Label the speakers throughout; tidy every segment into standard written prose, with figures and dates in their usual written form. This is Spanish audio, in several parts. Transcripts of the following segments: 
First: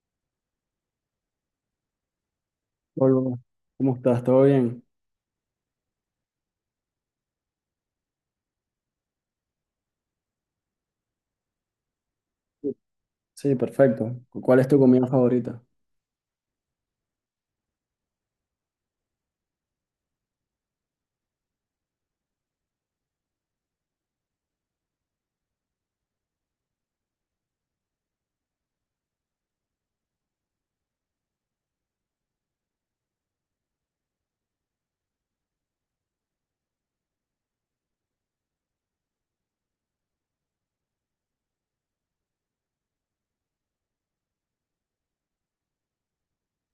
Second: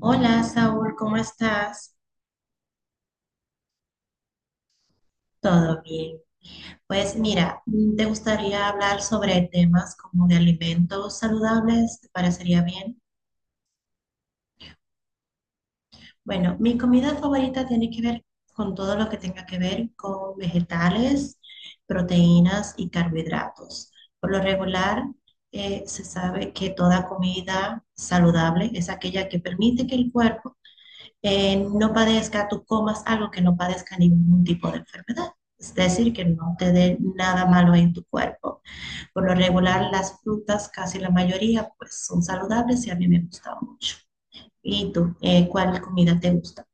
Speaker 1: Hola, Saúl, ¿cómo estás?
Speaker 2: Hola, ¿cómo estás? ¿Todo bien?
Speaker 1: ¿Todo bien? Pues mira, ¿te gustaría hablar sobre temas como de alimentos saludables? ¿Te parecería bien?
Speaker 2: Sí, perfecto. ¿Cuál es tu comida favorita?
Speaker 1: Bueno, mi comida favorita tiene que ver con todo lo que tenga que ver con vegetales, proteínas y carbohidratos. Por lo regular, se sabe que toda comida saludable es aquella que permite que el cuerpo no padezca, tú comas algo que no padezca ningún tipo de enfermedad. Es decir, que no te dé nada malo en tu cuerpo. Por lo regular, las frutas, casi la mayoría, pues son saludables y a mí me gustan mucho. ¿Y tú, cuál comida te gusta?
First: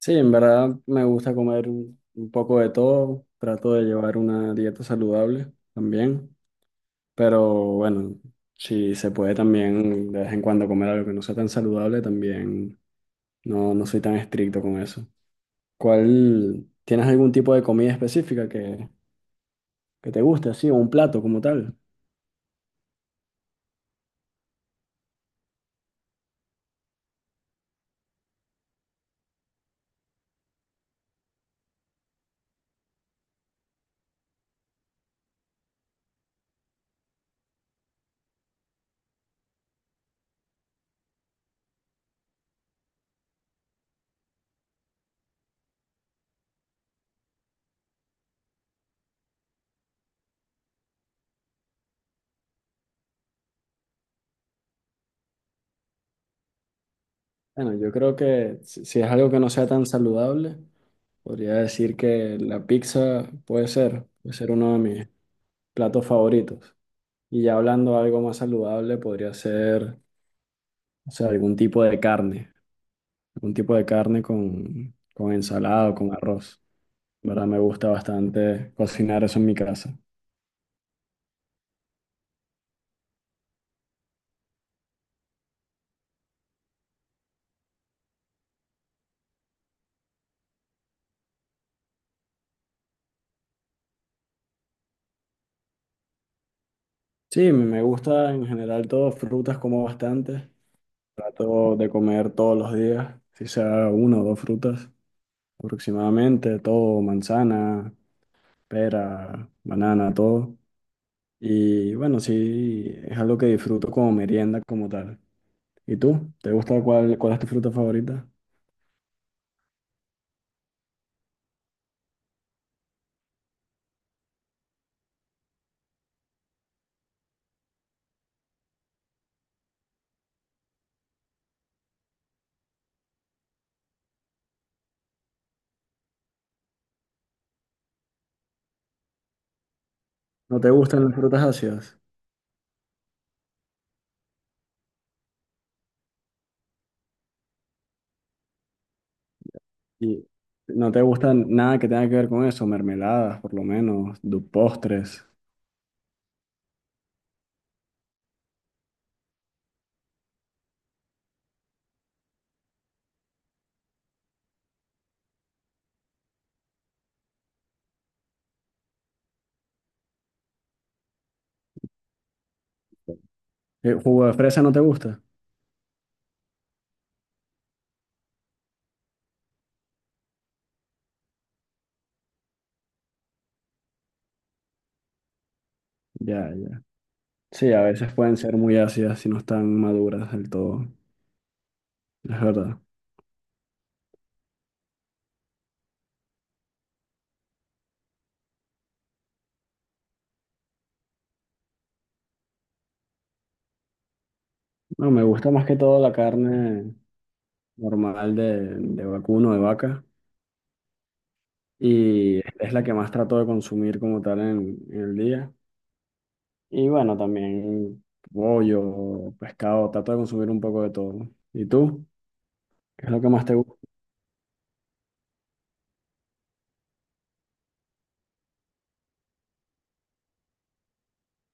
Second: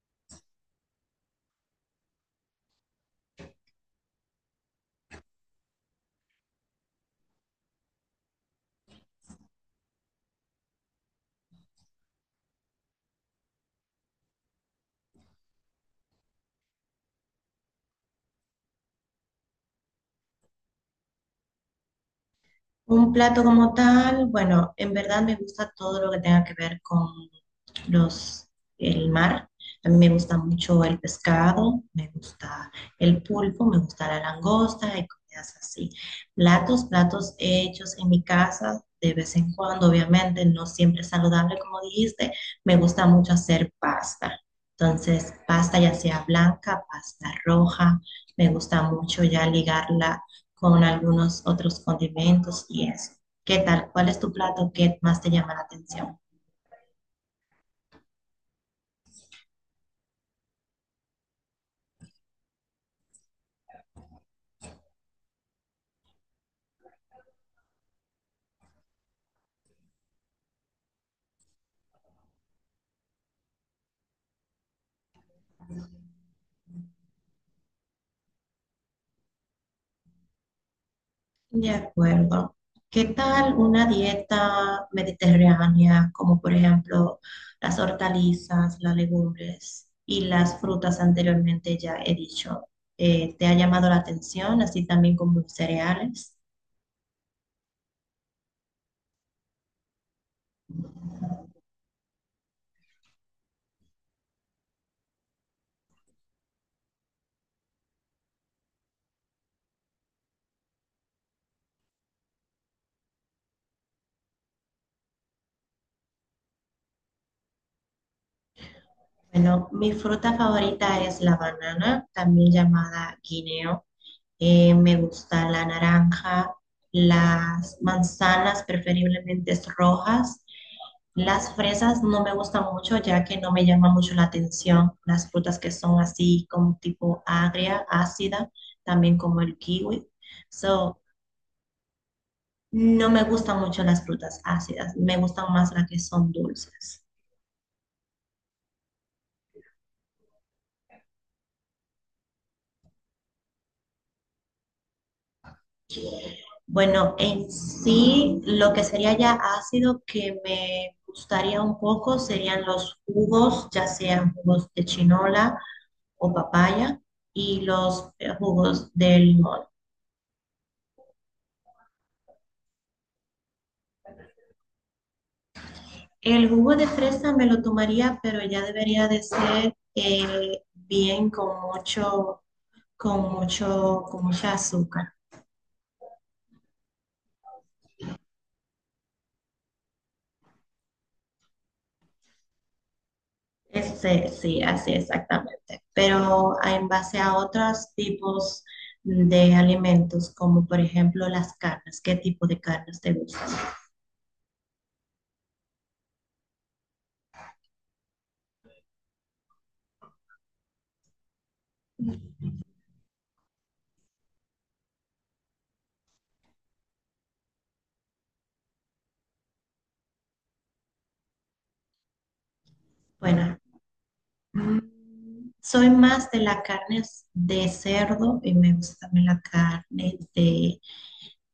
Speaker 2: Sí, en verdad me gusta comer un poco de todo. Trato de llevar una dieta saludable también. Pero bueno, si se puede también de vez en cuando comer algo que no sea tan saludable, también no, no soy tan estricto con eso. ¿Cuál, tienes algún tipo de comida específica que te guste, así, o un plato como tal?
Speaker 1: Un plato como tal, bueno, en verdad me gusta todo lo que tenga que ver con los, el mar. A mí me gusta mucho el pescado, me gusta el pulpo, me gusta la langosta y comidas así. Platos hechos en mi casa de vez en cuando, obviamente, no siempre es saludable, como dijiste. Me gusta mucho hacer pasta. Entonces, pasta ya sea blanca, pasta roja, me gusta mucho ya ligarla con algunos otros condimentos y eso. ¿Qué tal? ¿Cuál es tu plato que más te llama la atención?
Speaker 2: Bueno, yo creo que si es algo que no sea tan saludable. Podría decir que la pizza puede ser uno de mis platos favoritos. Y ya hablando de algo más saludable, podría ser, o sea, algún tipo de carne, algún tipo de carne con ensalada o con arroz. ¿Verdad? Me gusta bastante cocinar eso en mi casa.
Speaker 1: De acuerdo. ¿Qué tal una dieta mediterránea, como por ejemplo las hortalizas, las legumbres y las frutas anteriormente ya he dicho? ¿Te ha llamado la atención, así también como los cereales?
Speaker 2: Sí, me gusta en general todo, frutas como bastante. Trato de comer todos los días, si sea una o dos frutas aproximadamente, todo, manzana, pera, banana, todo. Y bueno, sí, es algo que disfruto como merienda como tal. ¿Y tú? ¿Te gusta cuál, cuál es tu fruta favorita?
Speaker 1: Bueno, mi fruta favorita es la banana, también llamada guineo. Me gusta la naranja, las manzanas preferiblemente rojas. Las fresas no me gustan mucho ya que no me llama mucho la atención. Las frutas que son así como tipo agria, ácida, también como el kiwi.
Speaker 2: ¿No te
Speaker 1: So,
Speaker 2: gustan las frutas ácidas?
Speaker 1: no me gustan mucho las frutas ácidas, me gustan más las que son dulces.
Speaker 2: ¿Y no te gustan nada que tenga que ver con eso? Mermeladas, por lo menos, postres.
Speaker 1: Bueno, en sí, lo que sería ya ácido que me gustaría un poco serían los jugos, ya sean jugos de chinola, o papaya y los jugos de limón.
Speaker 2: ¿Jugo de fresa no te gusta?
Speaker 1: El jugo de fresa me lo tomaría, pero ya debería de ser bien con mucho, con mucha azúcar.
Speaker 2: Ya, ya. Sí, a veces pueden ser muy ácidas si no están maduras del todo. Es verdad.
Speaker 1: Este, sí, así exactamente. Pero a- en base a otros tipos de alimentos, como por ejemplo las carnes, ¿qué tipo de carnes te gustan?
Speaker 2: No, me gusta más que todo la carne normal de vacuno, de vaca. Y es la que más trato de consumir como tal en el día. Y bueno, también pollo, pescado, trato de consumir un poco de todo. ¿No? ¿Y tú? ¿Qué es lo que más te
Speaker 1: Bueno,
Speaker 2: gusta?
Speaker 1: soy más de las carnes de cerdo y me gusta también la carne de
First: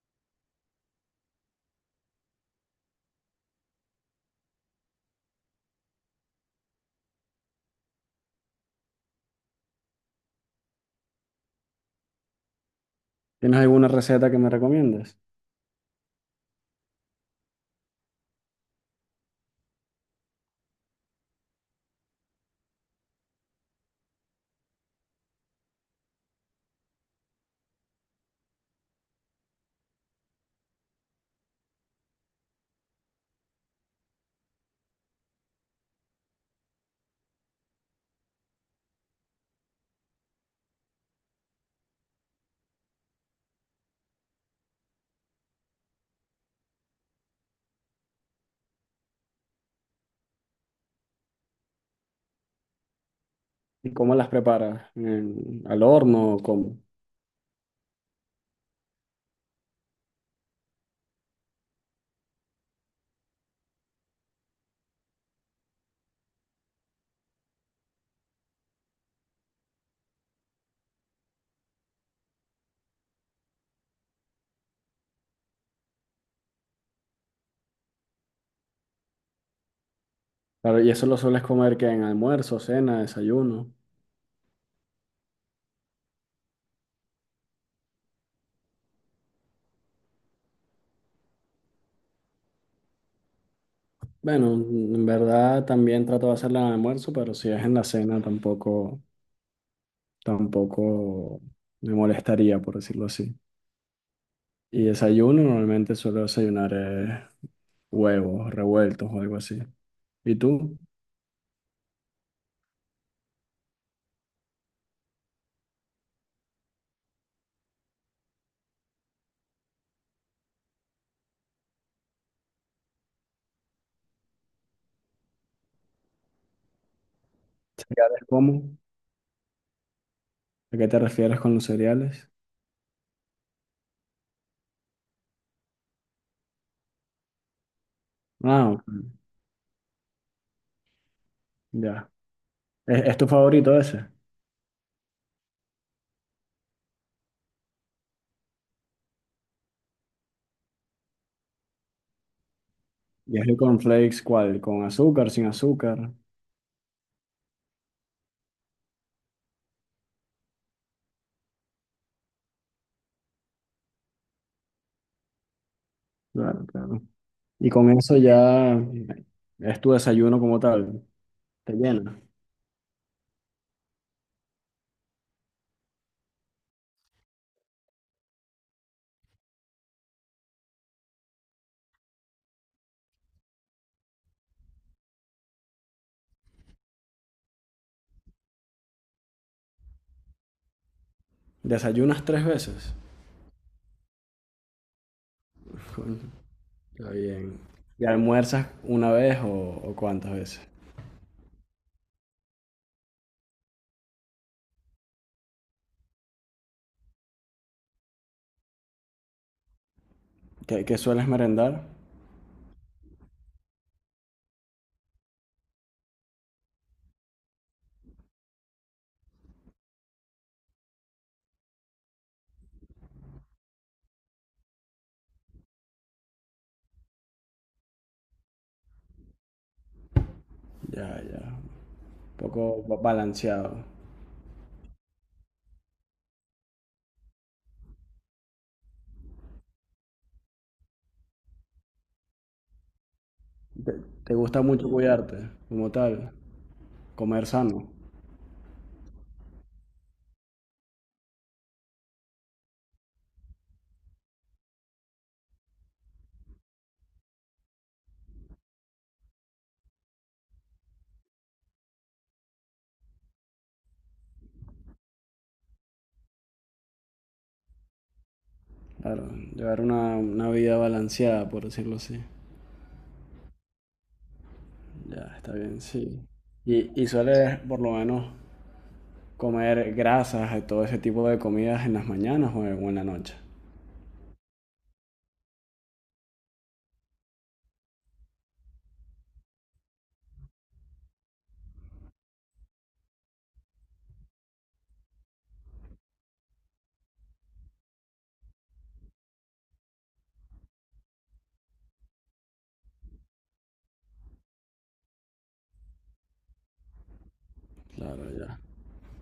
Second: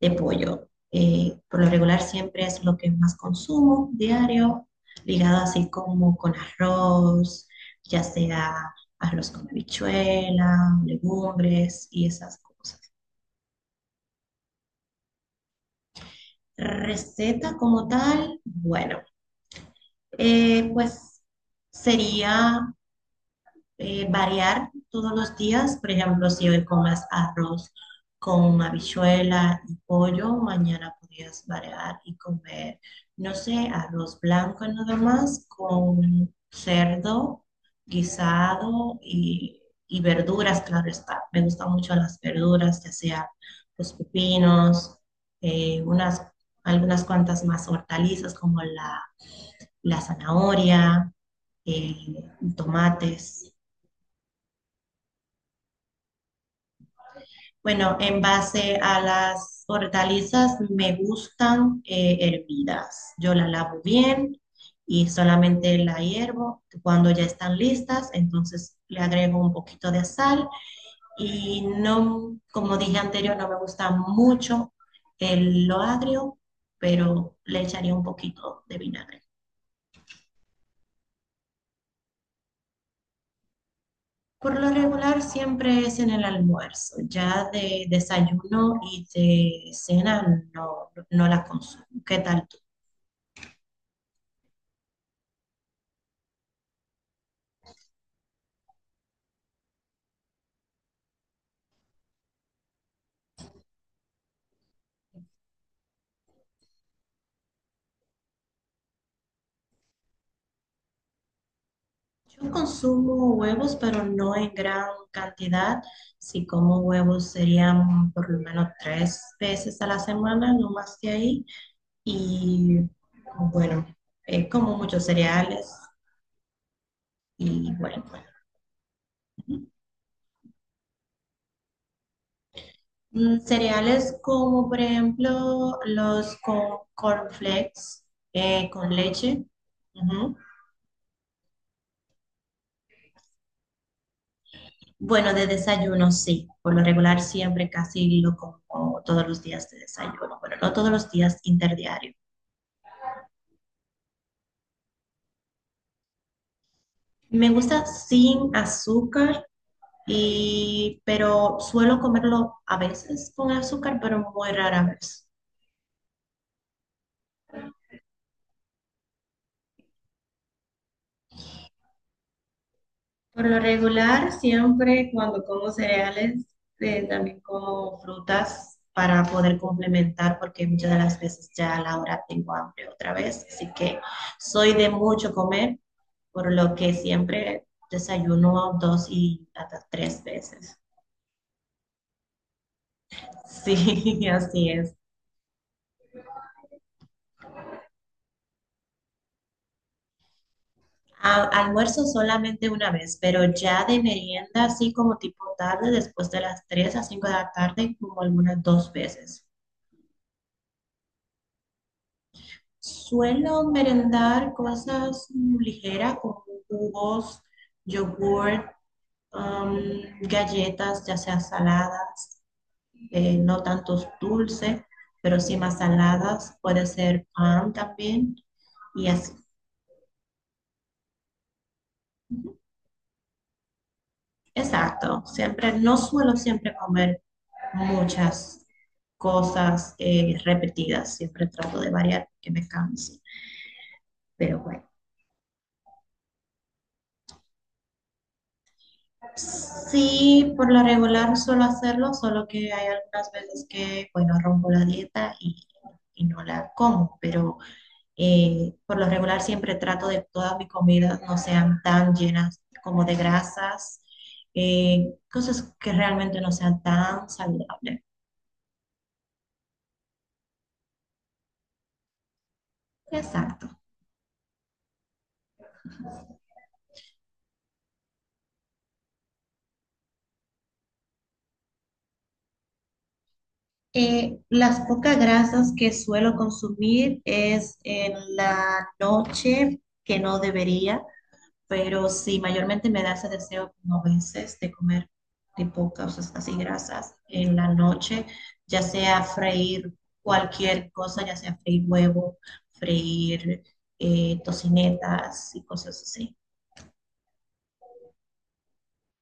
Speaker 1: pollo. Por lo regular siempre es lo que más consumo diario, ligado así como con arroz, ya sea arroz con habichuela, legumbres y esas cosas.
Speaker 2: ¿Tienes alguna receta que me recomiendes?
Speaker 1: Receta como tal, bueno, pues sería variar todos los días. Por ejemplo, si hoy comas arroz con habichuela y pollo, mañana podrías variar y comer, no sé, arroz blanco nada más con cerdo guisado y verduras, claro está. Me gustan mucho las verduras, ya sea los pepinos, eh, unas, algunas cuantas más hortalizas como la zanahoria, eh, tomates.
Speaker 2: ¿Y cómo las preparas? ¿En- ¿Al horno? ¿Cómo?
Speaker 1: Bueno, en base a las hortalizas me gustan hervidas. Yo la lavo bien y solamente la hiervo. Cuando ya están listas, entonces le agrego un poquito de sal y no, como dije anterior, no me gusta mucho lo agrio, pero le echaría un poquito de vinagre.
Speaker 2: Claro, y eso lo sueles comer que en almuerzo, cena, desayuno.
Speaker 1: Por lo regular siempre es en el almuerzo, ya de desayuno y de cena no, no la consumo. ¿Qué tal? ¿Tú?
Speaker 2: Bueno, en verdad también trato de hacerla en el almuerzo, pero si es en la cena tampoco, tampoco me molestaría, por decirlo así. Y desayuno normalmente suelo desayunar huevos revueltos o algo así. ¿Y tú?
Speaker 1: Yo consumo huevos, pero no en gran cantidad. Si como huevos serían por lo menos tres veces a la semana, no más que ahí. Y bueno, como muchos cereales y bueno, bueno.
Speaker 2: ¿Cereales cómo? ¿A qué te refieres con los cereales?
Speaker 1: Cereales como por ejemplo los con cornflakes
Speaker 2: Ah, ok,
Speaker 1: con leche. Ujú.
Speaker 2: ya. Es tu favorito ese?
Speaker 1: Bueno, de desayuno sí. Por lo regular siempre casi lo como todos los días de desayuno. Bueno, no todos los días, interdiario.
Speaker 2: ¿Y es el cornflakes cuál? ¿Con azúcar, sin azúcar?
Speaker 1: Me gusta sin azúcar, y, pero suelo comerlo a veces con azúcar, pero muy rara vez.
Speaker 2: Claro, claro. Y con eso ya es tu desayuno como tal. Te llena.
Speaker 1: Por lo regular, siempre cuando como cereales, también como frutas para poder complementar, porque muchas de las veces ya a la hora tengo hambre otra vez, así que soy de mucho comer, por lo que siempre desayuno dos y hasta tres veces.
Speaker 2: ¿Desayunas tres veces?
Speaker 1: Sí, así es.
Speaker 2: Coño, está bien. ¿Y almuerzas una vez o cuántas veces?
Speaker 1: A- almuerzo solamente una vez, pero ya de merienda, así como tipo tarde, después de las 3 a 5 de la tarde, como algunas dos veces.
Speaker 2: ¿Qué, qué sueles merendar?
Speaker 1: Suelo merendar cosas ligeras como jugos, yogurt, galletas, ya sea saladas, no tantos dulces, pero sí más saladas, puede ser pan también, y así.
Speaker 2: Ya, ya. Un poco balanceado.
Speaker 1: Exacto, siempre, no suelo siempre comer muchas cosas repetidas. Siempre trato de variar, que me canse.
Speaker 2: ¿Te, te
Speaker 1: Pero
Speaker 2: gusta
Speaker 1: bueno,
Speaker 2: mucho cuidarte como tal? ¿Comer sano?
Speaker 1: sí, por lo regular suelo hacerlo, solo que hay algunas veces que, bueno, rompo la dieta y no la como. Pero por lo regular siempre trato de que todas mis comidas no sean tan llenas como de grasas. Cosas que realmente no sean tan saludables.
Speaker 2: Claro, llevar una vida balanceada, por decirlo así.
Speaker 1: Exacto.
Speaker 2: Ya, está bien, sí. Y sueles por lo menos comer grasas y todo ese tipo de comidas en las mañanas o en la noche.
Speaker 1: Las pocas grasas que suelo consumir es en la noche, que no debería, pero sí, mayormente me da ese deseo como a veces de comer de pocas, o sea, así grasas en la noche, ya sea freír cualquier cosa, ya sea freír huevo, freír tocinetas y cosas así.
Speaker 2: Claro, ya.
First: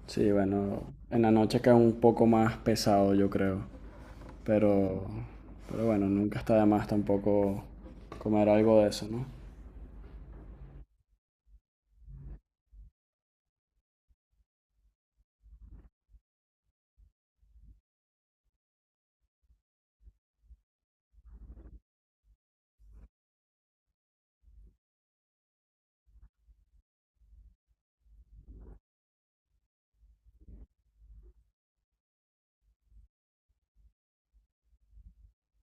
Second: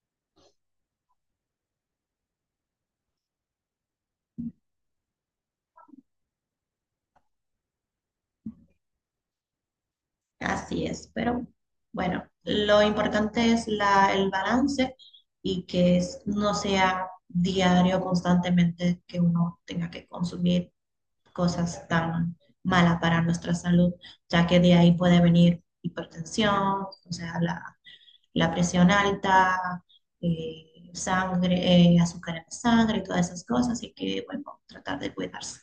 Speaker 2: Sí, bueno, en la noche queda un poco más pesado, yo creo. Pero, pero bueno, nunca está de más tampoco comer algo de eso, ¿no?
Speaker 1: Así es, pero bueno, lo importante es el balance y que es- no sea diario, constantemente, que uno tenga que consumir cosas tan malas para nuestra salud, ya que de ahí puede venir hipertensión, o sea, la presión alta, sangre, azúcar en la sangre, todas esas cosas, y que, bueno, tratar de cuidarse.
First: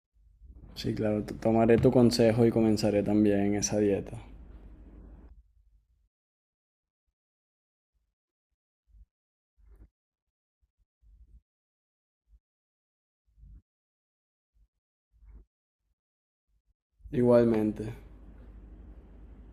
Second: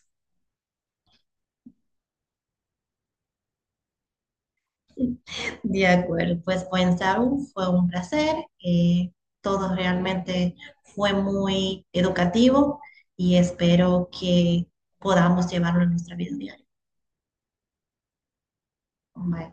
Speaker 2: Sí, claro, tomaré tu consejo y comenzaré también esa dieta.
Speaker 1: De acuerdo, pues buen Saru, fue un placer. eh, Todo realmente fue muy educativo y espero que podamos llevarlo a nuestra vida diaria.
Speaker 2: Igualmente.
Speaker 1: Bye.